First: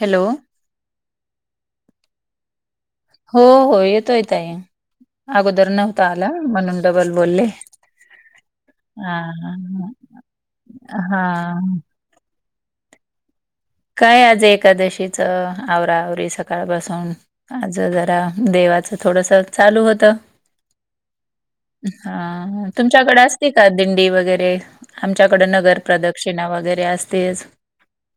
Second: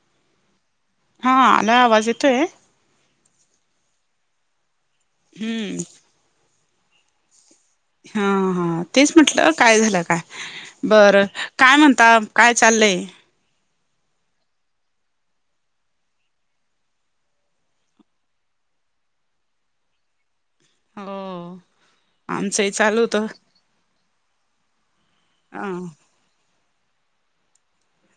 Hello. हा. [unintelligible] आवाज येतोयं? हो हो. येतोय ताई. अगोदर हम्म नव्हता आला म्हणून डबल बोलले. हां. हां. तेच हा म्हटलं हा काय हा. झाल का? बरं काय हा म्हणता? काय चाललंय? काय आज एकादशीच आवरा आवरी सकाळपासून. माझं जरा देवाचं थोडसं चालू होतं. हो. हां. म आमचंही चालू तुमच्याकडे होतं असती का दिंडी वगैरे? आमच्याकडे अ नगर प्रद- -क्षिणा वगैरे असतेचं.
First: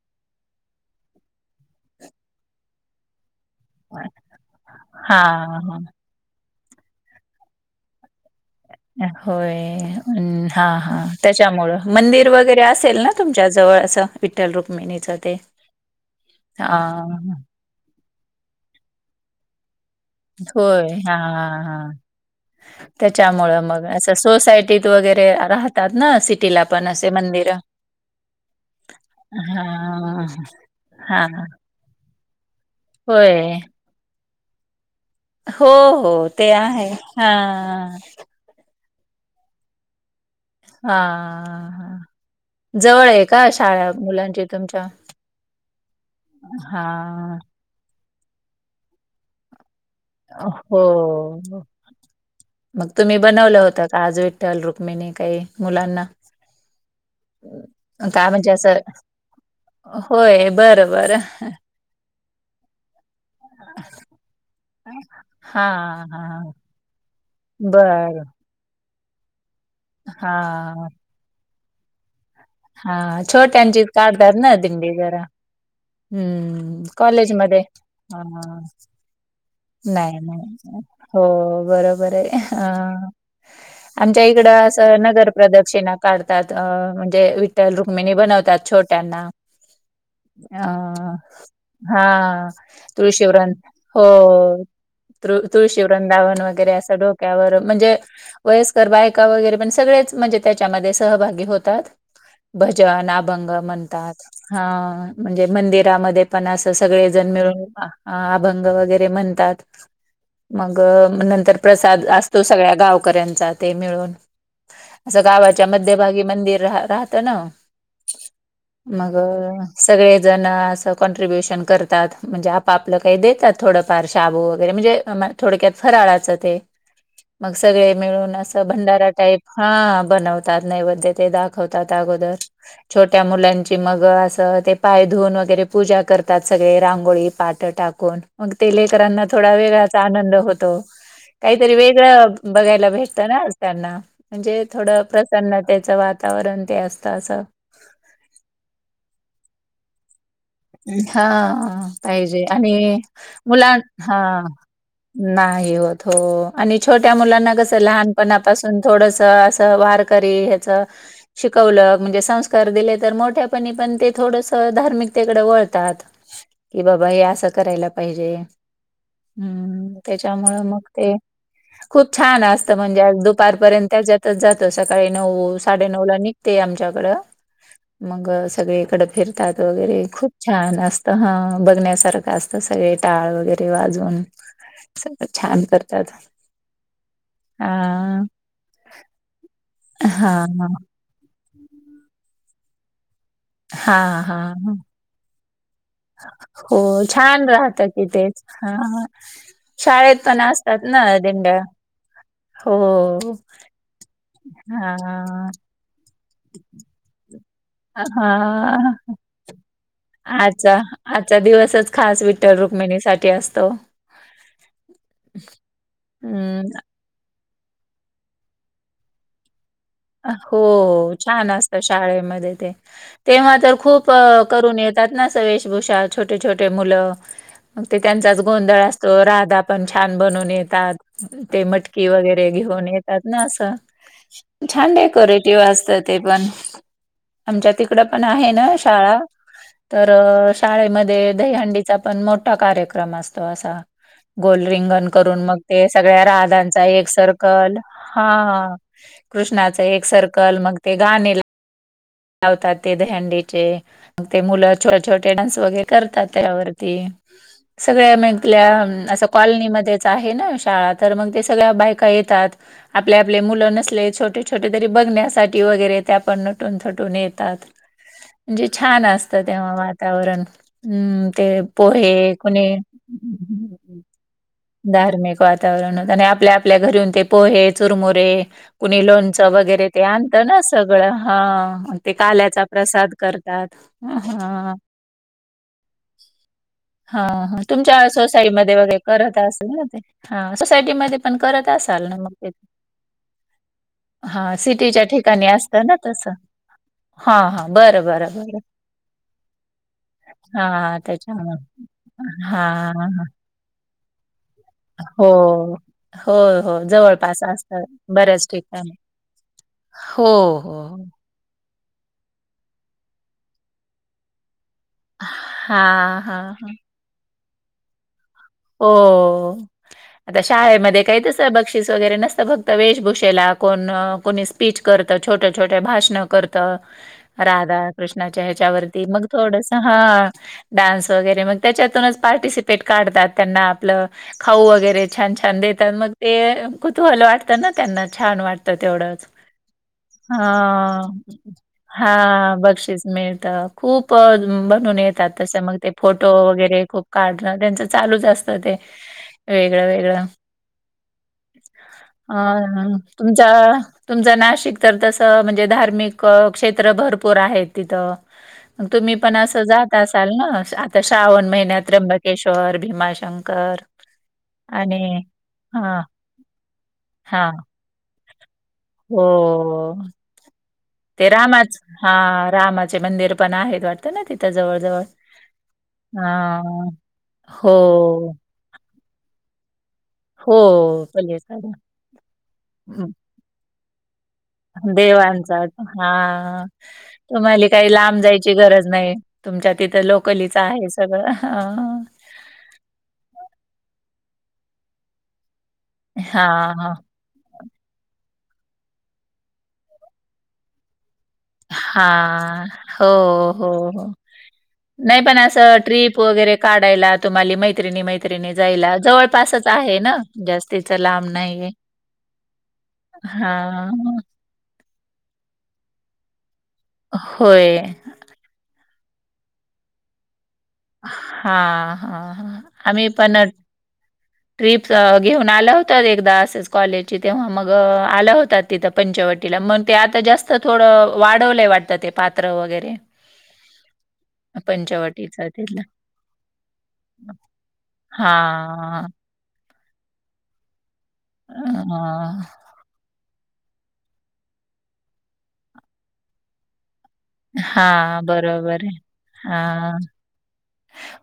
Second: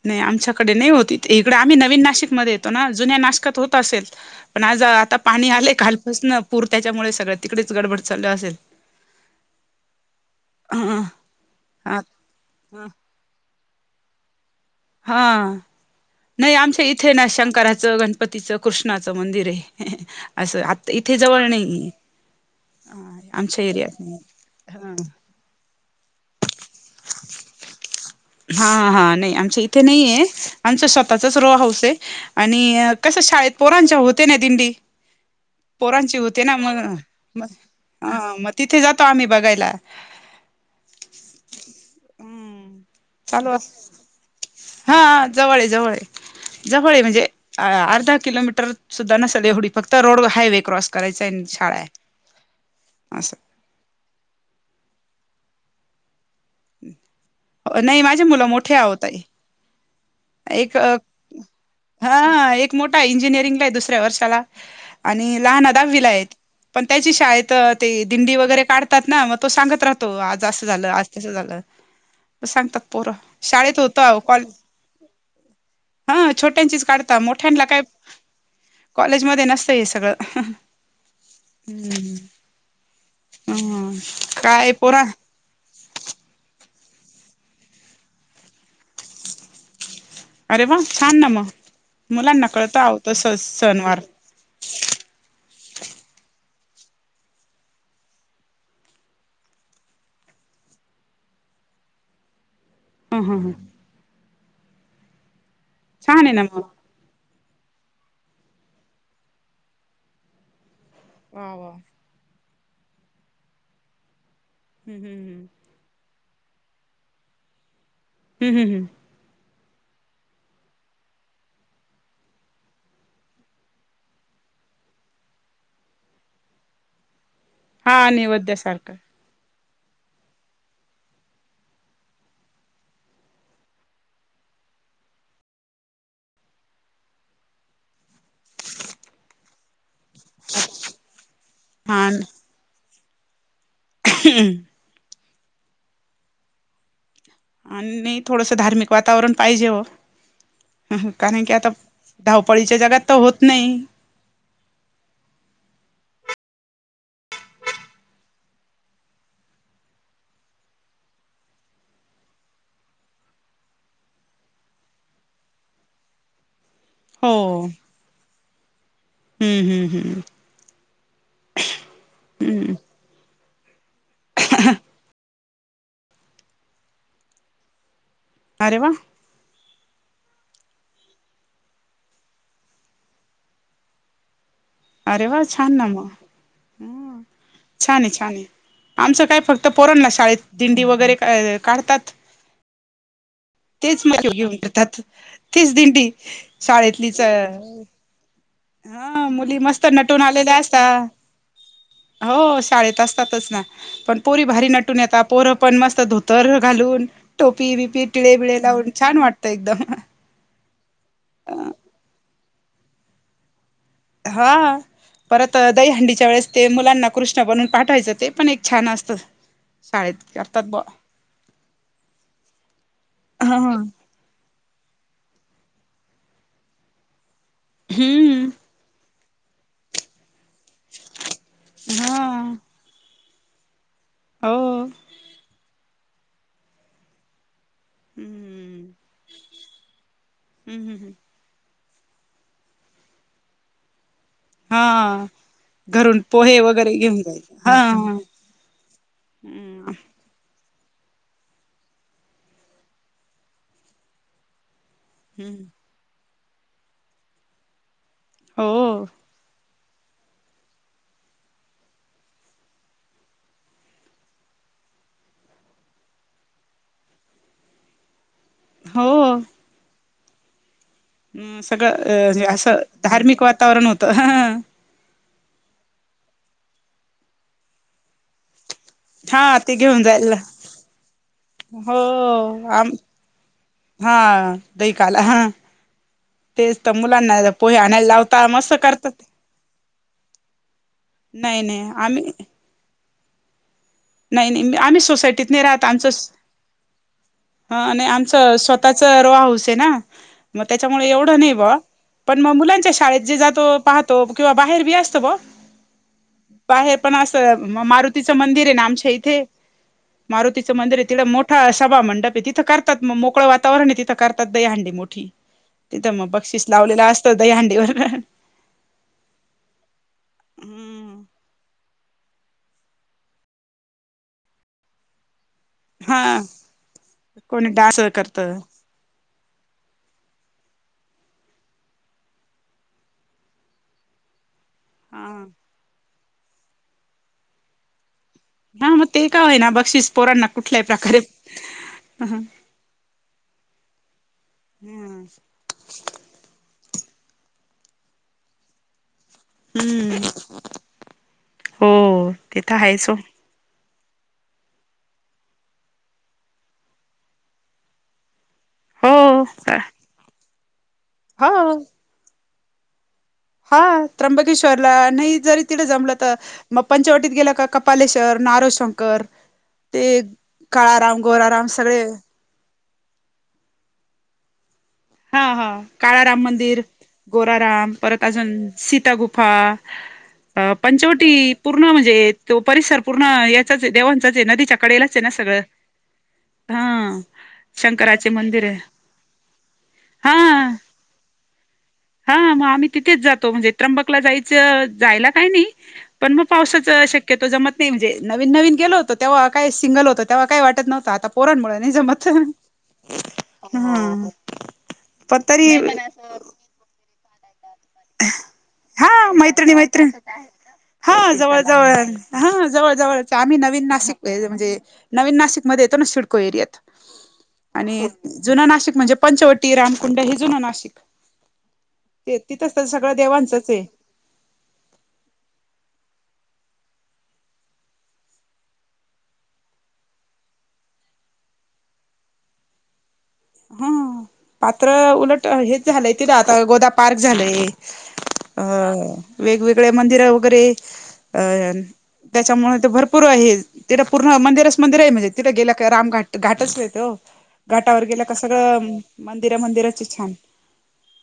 नाही आमच्याकडे नाही होत इथे. इकडें आम्ही नवीन नाशिकमध्ये येतो ना? जुन्या नाशकात होत. असेल. पण आज आता हा पाणी आलंय काल- स ना पूर त्याच्यामुळे सगळ्या तिकडेच गडबड चालू असेल. होय. हं. हा ह हा. त्याच्यामुळं. ह मंदिर वगैरे असेल ना? तुमच्या जवळ असं विठ्ठल रुक्मिणीच ते. हा नाही आमच्या इथं हा ना शंकराचं, गणपतीचं, कृष्णाचं मंदिर आहे. असं. होय. आता इथे जवळ नाही ए. त्याच्यामुळे मग असं सोसायटीत वगैरे राहतं- -तात ना सिटीला असे मंदिर? हा, हा. नाही आमचं इथे नाही आहे, हां, आमचं हां. स्वतःचच रो हाऊस आहे आणि कसं शाळेत होय. पोरांच्या होते ना दिंडी. हो, हो. पोरांची होते ते ना मग, आहे. हां, अ मग तिथे जातो आम्हीं बघायला. हा....... हा. हम्म जवळ आहे चालू का अस शाळा मुलांची तुमच्या? हा जवळ हा..... अ अर्धा किलोमीटर सुद्धा नसलं ऐवडी. हो... आहे मग तुम्हीं असं बनवलं होतं? आज विठ्ठल -रुक्मिणी काही मुलांना. [inaudible] नाही माझे का मुलं म्हणजे मोठे असं आहे अहो ताई होय. एक बरं, बरं. हा एक मोठा इंजिनिअरिंगला आहे दुसऱ्या वर्षाला. आणि लहाना हां, दहावीला आहेत, हां. पण त्याची शाळेत ते बरं. दिंडी वगैरे काढ काढतात ना मग तो सांगत राहतो, आज असं हां. झालं, आज तसं झालं. सांगतात पोरं हा शाळेत छोट्यांचीच होतं आवो काढतात कॉलेज ना दिंडी जरा हां.. हम्म छोटयाचीच काढता कॉलेजमध्ये मोठ्यांना काय हा कॉलेजमध्ये नस नाही, नाही. हो बरोबर आहे अ हम्म आमच्या इकडं काय असं पोरा नगर प्रदक्षिणा काढतात म्हणजे अं विठ्ठल- रुक्मिणी बनवतात छोट्यांना. अरे अ वा छान ना मग हा मुलांना कळत आहो तस तुळशी वृंन सणवार हो... त तुळशी वृंदावन वगैरे असं डोक्यावर म्हणजे वयस्कर बायका वगैरे पण सगळेच म्हणजे त्याच्यामध्ये सहभागी होतात. भजन ह अभंग ह म्हणतात, हं, म्हणजे मंदिरामध्ये छान आहे ना पण मग असच सगळेजण मिळून अभंग वगैरे म्हणतात, मग अ वा नंतर वा प्रसाद असतो, सगळ्या गावकऱ्यांचा ते मिळून. हम्म असं हम्म गावाच्या मध्यभागी मंदिर रा राहतं ना. हु... हुं.. ह.. मग, सगळे जण असं कॉन्ट्रीब्युशन करतात. म्हणजे आप- आपलं काही देतात थोडं फार. शाबू वगैरे, म्हणजे थोडक्यात फराळाचं ते. मग सगळे हा मिळून असं नैवेद्यासारखं भंडारा टाईप हा बनवतात नैवद्य ते दाखवतात अगोदर. छोट्या मुलांची मग असं ते पाय धूवून वगैरे पूजा करतात सगळे, रांगोळी पाठं टाक कून मग ते लेकरांना थोडा वेगळाच आनंद होतो, काहीतरी हा वेगळं बघायला भेटत ना त्यांना, म्हणजे थोडं प्रसन्नतेचं वातावरण ते असतं असं. आणि थोडंसं धार्मिक वातावरण पाहिजे वो. हा पाहिजे आणि धावपळीच्या जगात तर होत नाही मुलां हा. नाही होत हो आणि छोट्या मुलांना कस लहानपणापासून थोडसं असं वार करी ह्याचं शिकवलं म्हणजे संस्कार दिले तर मोठ्यापणी पण ते थोडसं धार्मिक ते कडे वळतात की बाबा हे हो असं करायला पाहिजे. हम्म हम्म हू.. हम्म त्याच्यामुळं मग ते- खूप छान हम्म असतं म्हणजे आज दुपारपर्यंत त्याच्यातच जातो, सकाळी नऊ साडे नऊला नि घते आमच्याकडं मग अरे वा सगळीकडं फिरतात वगैरे खूप छान असत हं, बघण्यासारखं असतं, सगळे टाळ वगैरे वाजवून सगळं अरे वा छान ना करतात. मग, म छान हे, हां. छान हे. आमचं काय फक्त पोराना हां, शाळेत हां. दिंडी वगैरे काढतात तेच हां, मग घेऊन हां. जातात, तेच दिड डी हो, शाळेतलीच छान अं राहतं की तेच. हां. हा, मुली मस्त शाळेत नटून पण आलेल्या असतात आसता ना दिंड्या. हो शाळेत हो. असतातच ना, पण पोरी भारी नटून येता, हां. पोरं पण मस्त धो तर घालून टोपी बिपी हा, टिळे बिळे लावून छान वाटतं एकदम आच्छा आजचा दिवसच खास विठ्ठल -रुक्मिणीसाठी असतो. हा, परत दहीहंडीच्या वेळेस ते हं. मुलांना कृष्ण बनवून पाठवायचं, ते पण एक छान असतं. शाळेत करतात बुवा. हो, छान असत शाळेमध्ये ते, तेव्हा हा हा. मातर खूप करून येतात ना, वेशभूषा छोटे- छोटे मुलं, ते त्यांच्याच हम्म गोंधळ असतो, ते राधा पण छान बनून येतात, ते मटकी वगैरे हा घेऊन येत येतात ना असं, हो छान डेकोरेटिव असतं ते पण आमच्या तिकडं पण आहे ना हम्म. शाळा, तर हम्म हम्म शाळेमध्ये दहीहंडीचा पण मोठा कार्यक्रम असतो असा. गोल रिंगण हा करून मग ते घरून सगळ्या पोहे राधांचा वगैरे एक घेऊन जायचे सर्कल, हा हा कृष्णाच हम्म एक सर्कल, मग ते गाणे लावतात ते दहिहंडीचे, मग ते मुलं छोटे डान्स हम्म वगैरे करतात त्यावरती, हो सगळ्या असं कॉलनी मधे आहे ना शाळा, तर मग ते सगळ्या बायका येतात. आपले आपले मुलं नसले छोटे छोटे तरी, बघण्यासाठी ते न टून येतात, म्हणजे छान असत हो. तेव्हा वातावरण. हम्म हम, ते पोहे सगळं अ असं कुणी धार्मिक वातावरण होतं. धार्मिक वातावरण होत आणि आपल्या आपल्या घरीन ते पोहे, चुरमुरे कुणी लोणचं हा वगैरे ते घेऊन आणत जायला ना सगळं हा. हो आणि ते काल्याचा आम प्रसाद करतात हा ह. दही काला हा. तेच तर हा मुलांना ह पोहे तुमच्या आणायला लावता मस्त सोसायटीमध्ये वगैरे करतात. करत असेल ना ते? हा सोसायटीमध्ये पण नाही करत नाही असाल ना आम्ही मग ते? नाही हां, नाही आम्ही सिटीच्या सोसायटीत ठिकाणी नाही राहत असतं ना आमचं तसं. हां, हां. हा बरं, नाई बरं, आमचं बरं. स्वतःच रो हाउस हे ना मग हां, त्येच्यामुळे एवढं नाही त्याच्यामुळे. बुवा पण म मुलांच्या हां, शाळेत हां. जे जातो पाह त किंवा बाहेर बी असत बो, हो. हो, हो. बाहेर पण अस जवळपास असतात मारुतीच बऱ्याच मंदिर ये ना ठिकाणी. इथे हो, मारुतीच हो, मंदिरय हो. तिकडं मोठ सभा मंडप हे तिथं करतात मोकळं वातावरण हे तिथं करतात दही हंडी मोठ ठी, तिथं हां, मग हां. बक्षीस लावलेलं असत दहीहंडी वरन हो, आता शाळेमध्ये काय हम्म तसं ब क्षीस वगैरे नसतं फक्त वेशभूषेला कोन कोणी स्पीच करत छोट्या, छोट्या भाषणं हा करत कोणी राधा डान्स करत कृष्णाच्या हा ह्याच्यावरती मग थोडस हा, डान्स वगैरे मग त्याच्यातूनच पार्टिसिपेट काढतात त्यांना आपलं खाऊ वगैरे छान, छान देतात मग ते कुतुहल वाटतं ना त्यांना छान वाटतं ते हा मग तेवढंच का होय ना बक्षीस पोरांना कुठल्याही हां, प्रकारे हा बक्षीस मिळत, खूप बनून हम्म. येतात तस मग ते फोटो वगैरे खूप काढणं त्यांचंच चालूच असत ते. वेगळं हम्म वेगळं हो ते तर अह आहेच ओ तुमच तुमचं नाशिक तर तसं म्हणजे धार्मिक क्षेत्र भरपूर आहेत तिथं मग तुम्ही पण हो. असं जात असाल ना आता हा श्रावण महिन्यात त्र्यंबकेश्वर भीमाशं हां त्र्यंबकेश्वरला नाही जरी तिकड हा जमलं त मग पंचवटीत हा गेल का कपालेश्वर, नारो शंकर हो. ते काळाराम ते गोराराम रामाच, सगळे हा, रामाचे मंदिर पण आहेत वाटतं ना तिथं जवळ जवळ. हा हा काळाराम मंदिर, हां. हो, गोराराम परत अजून सीतागुप्त हा, हो. पंचवटी म्हणजे पलीकडे. पूर्ण म्हणजे तो परिसर हं. पूर्ण याचाच आहे देवां देवांचा हा हा तुम्हाले काय लांब शंकराचे जायची मंदिर आहे गरज नाही. तुमच्यात तिथं लोकलीच हा आहे सगळं. हा, मग आम्ही तिथेच जातो म्हणजे त्र्यंबकला जायचं जायला काही नाही पण मग पावसाच हां, शक्य तो जमत नाही म्हणजे नवीन नवीन गेलो होतो तेव्हा काय सिंगल होतं तेव्हा काय वाटत नव्हतं आता पोरांमुळे नाही जमत. हां. हो, हो, हो. हम्म. नाही पण असं ट्रीप वगैरे काढायला तुम्हाले मै त्रिणी मैत्रिणी जायला हा जवळपासच मैत्रिणी आहे मैत्रिणी ना जास्तीच लांब नाहीये. हां जवळ जवळ तर आम्ही नवीन हां. नाशिक म्हणजे नवीन नाशिकमध्ये येतो ना सिडको एरियात. होय. आणि जुनं नाशिक म्हणजे पंचवटी, रामकुंड हे जुनं नाशिक. हा हा ते हा तिथंच तर आम्ही सगळं पण देवांचंच आहे ट्रिप घेऊन आलं होतात एकदा असेच कॉलेजची तेव्हा मग आलं होतात तिथं पंचवटीला. म्हणून ते आता जास्त थोडं वाढवलय वाटतं ते पात्र वगैरे. हां पात्र उलट पंचवटीचं तिथलं. हेच झालंय तिथ आता गोदा पार्क झालंय. अ हां. वेगवेगळे मंदिर वगैरे अ त्याच्यामुळे ते भर पूर आहे. तिथं पूर्ण मंदिरच मंदिर आहे म्हणे तिथ गेल का रामघाट घाटच येते वो. हा बरं. सगळं मंदिरा मंदिराची छान.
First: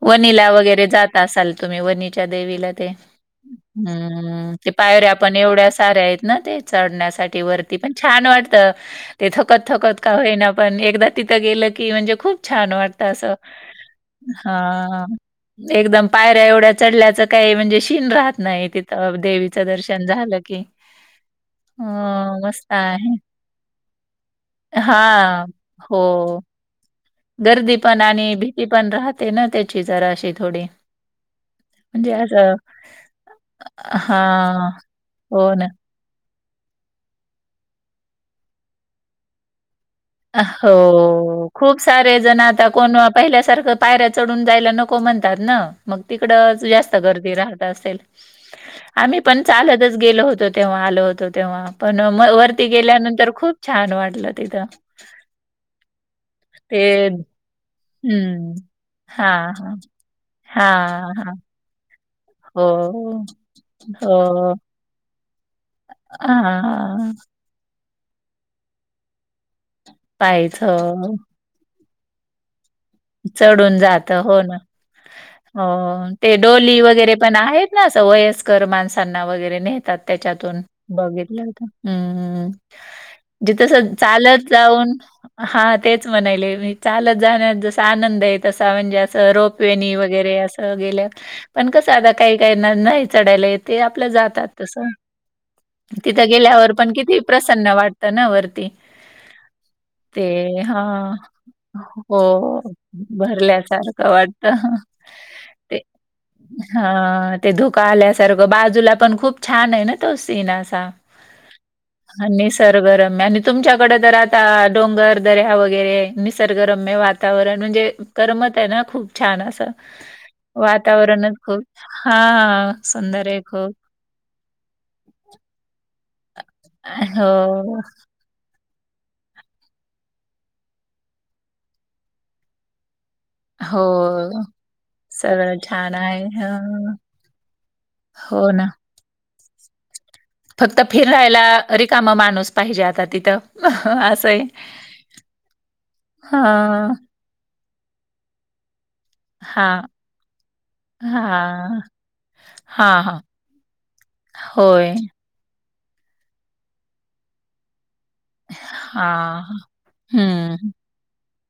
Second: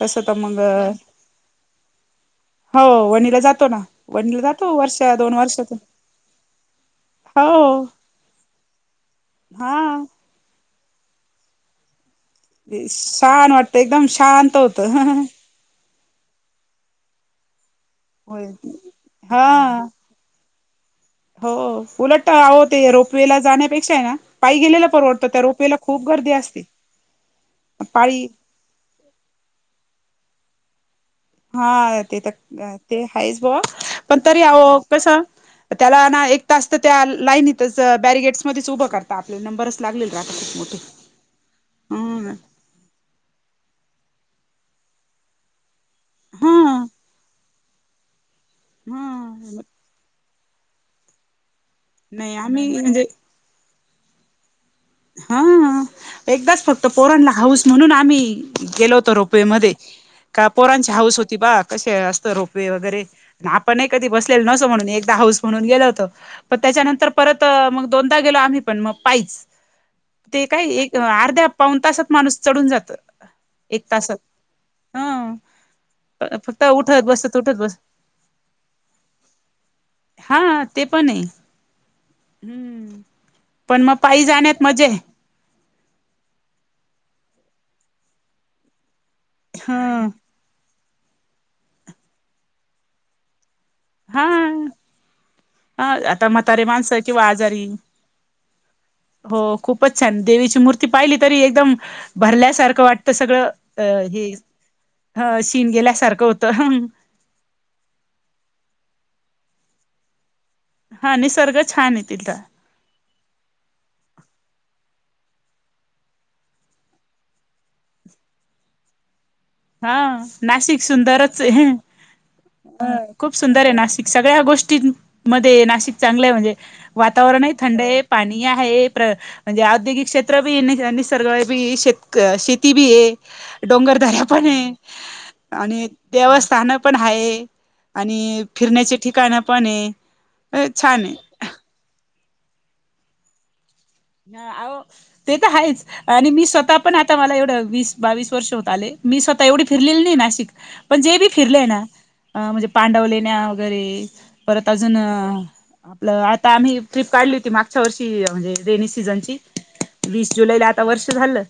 तसं तर वनीला मग वगैरे जात असाल तुम्ही वनीच्या देवीला हो ते वणीला जातो ना वणीला हम्म ते जातो वर्ष पायऱ्या दोन पण एवढ्या वर्षातून साऱ्या आहेत ना ते चढण्यासाठी वरती हो पण छान वाटत. ते थकत हा थकत का होईना पण एकदा तिथं गेलं की म्हणजे खूप छान वाटतं असं. छान वाटतं एकदम शांत होत. हा, एकदम पायऱ्या एवढ्या चढल्याचं काय म्हणजे शीण राहत होय नाही तिथ देवीचं हा दर्शन झालं की. हो उलट अं, आहो मस्त ते आहे. रोपवेला जाण्यापेक्षा आहे ना पायी गेलेल परवडत, त्या हां. रोपेला खूप गर्दी हो. असते. गर्दी पण पाळी आणि भीती पण राहते ना त्याची जराशी थोडी. हा म्हणजे ते तर असं [unintelligible] ते हायचं बुवा पण तरी अहो हां. कस हो ना. त्याला ना एक तास तर त्या लाईनीतच बॅरिगेट्सध्येच उभं करता आपल्याला नंबरच लागलेल हो, खूप सारे ह जण आता कोण पहिल्यासारखं पायऱ्या चढून जायला नको म्हणतात ना. मग तिकडंच हा जास्त गर्दी राहत असेल. आम्ही पण हा चालतच गेलो होतो तेव्हा आलो होतो तेव्हा. पण म नाही वरती आम्ही म्हणजे गेल्यानंतर खूप छान वाटलं तिथं. हा एकदाच फक्त ते पोरानला हौस म्हणून आम्ही हं. गेलो होतो हां, रोपवेमध्ये, हां. का पोरांची हां, हौस हां. होती. बा कसे असतं रोप हो, वे वगैरे, अनं आपणही कधी बसलेलो हो. नसो म्हणून एकदा हौस म्हणून गेलो होतो. हां, पण त्याच्यानंतर हां. परत मग दोनदा गेलो. आम्ही पण मग पाईच ते पायीच काय हो. एक, अर्ध्या पाऊन तासात माणूस चढून जातं. चढून जात हो ना ह हो. ते फक्त डोली उठत वगैरे पण बसत उठत आहेत ना बसत असं, वयस्कर माणसांना वगैरे नेहतात त्याच्यातून हा ते पण आहे बघितलं होत. हम्म हम्म, जे तस पण मग पायी चालत जाण्यात मजा जाऊन आहे हा तेच म्हणालेय मी चालत जाण्यात जसा आनंद ये, तसा म्हणजे असं रोप. वेणी ह वगैरे असं गेल्या. पण, कसं आता काही काहीना नाही चढायला येत. तेे आपल्या हा जातात. तस, हा तिथं आता म्हातारे गेल्यावर पण माणसं किती किंवा आजारी प्रसन्न वाटत ना वरती हो, खूपच छान, ते देवीची मूर्ती हां. पाहिली तरी एकदम हो, भरल्यासार वाटत सगळं, अ भरल्यासारखं हे वाटतं. ह शीन ते गेल्यासारखं होतं. हां, ते धुक आल्यासारखं, बाजूला पण खूप छान ये ना तो सीन असं हा निसर्ग छान आहे ता [unintelligible] हा तिथला निस सर्गरम्य आणि तुमच्याकड तर आता डोंगर, दऱ्या वगैरे निसर्गरम्य वातावरण म्हणजे कर्मत ये ना खूप छान अस त, हा नाशिक वातावरणच सुंदरच खूप, आहे हा सुंदर ये खूप सगळ्या गोष्टींमध्ये नाशिक चांगलं ये, म्हणजे वातावरण ही थंड हो, ये. पाणी ये हाये. प्र म्हणजे औद्योगिक क्षेत्र बी, निसं निसर्ग बी शेत शेती बी ये. हो. डोंगरदऱ्या पण ये. सगळं आणि छान आहे. देवस्थान पण हां, हाये. आणि हो ना. फिरण्याचे ठिकाणं पण ये. फक्त फिररायला रिकाम माणूस पाहिजे आता तिथं. आसं हं आओ, ते तर हायेच. आणि मी स्वतः पण हां, आता मला एवढं वीस बावीस वर्ष होत आले मी स्वतः एवढी हां, फिरलेली नाई नाशिक, पण जे बी फिरलेय हां, ना अ म्हणजे हां, हां. पांडवलेण्या वगैरे परत होय. अजून आपल आता आम्ही ट्रिप काढली होती. मागच्या वर्षी म्हणजे ती रेनी सीझनची. हां, वीस हं. जुलैला आता वर्ष झालं.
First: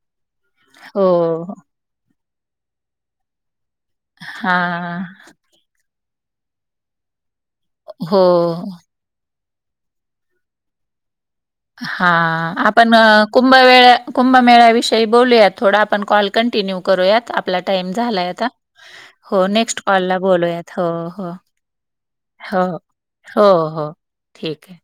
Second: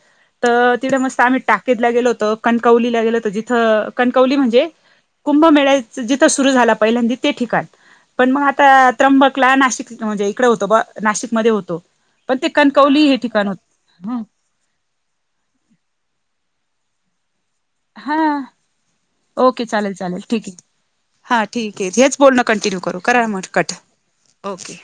त तिडं हो, मस्त आम्ही, टाकिदला गेलो होतो. कणकवलीला गेलो होतो. जिथं कणकवली म्हणजे, हां. कुंभमेळ्या जिथं सुरू झाला पहिल्यांदी ते ठिकाण. हो, पण मग आता त्र्यंबकला नाशिक म्हणजे इकड होतं बुआ नाशिकमध्ये होतो. हा पण ते आपण कणकवली हे ठिकाण होत कुंभमवेळा, कुंभमेळ्या विष यी बोलूया, थोडा आपण कॉल कंटिन्यू करूयात. आप आपला टाईम हा झालाय आता, हो ओके नेक्स्ट चालेल कॉलला चालेल ठीक आहे. बोलूयात हो, हो. हा ठीक ये. हेच बोलणं कंटिन्यू करू. करा मग कट ठीकये. ओके.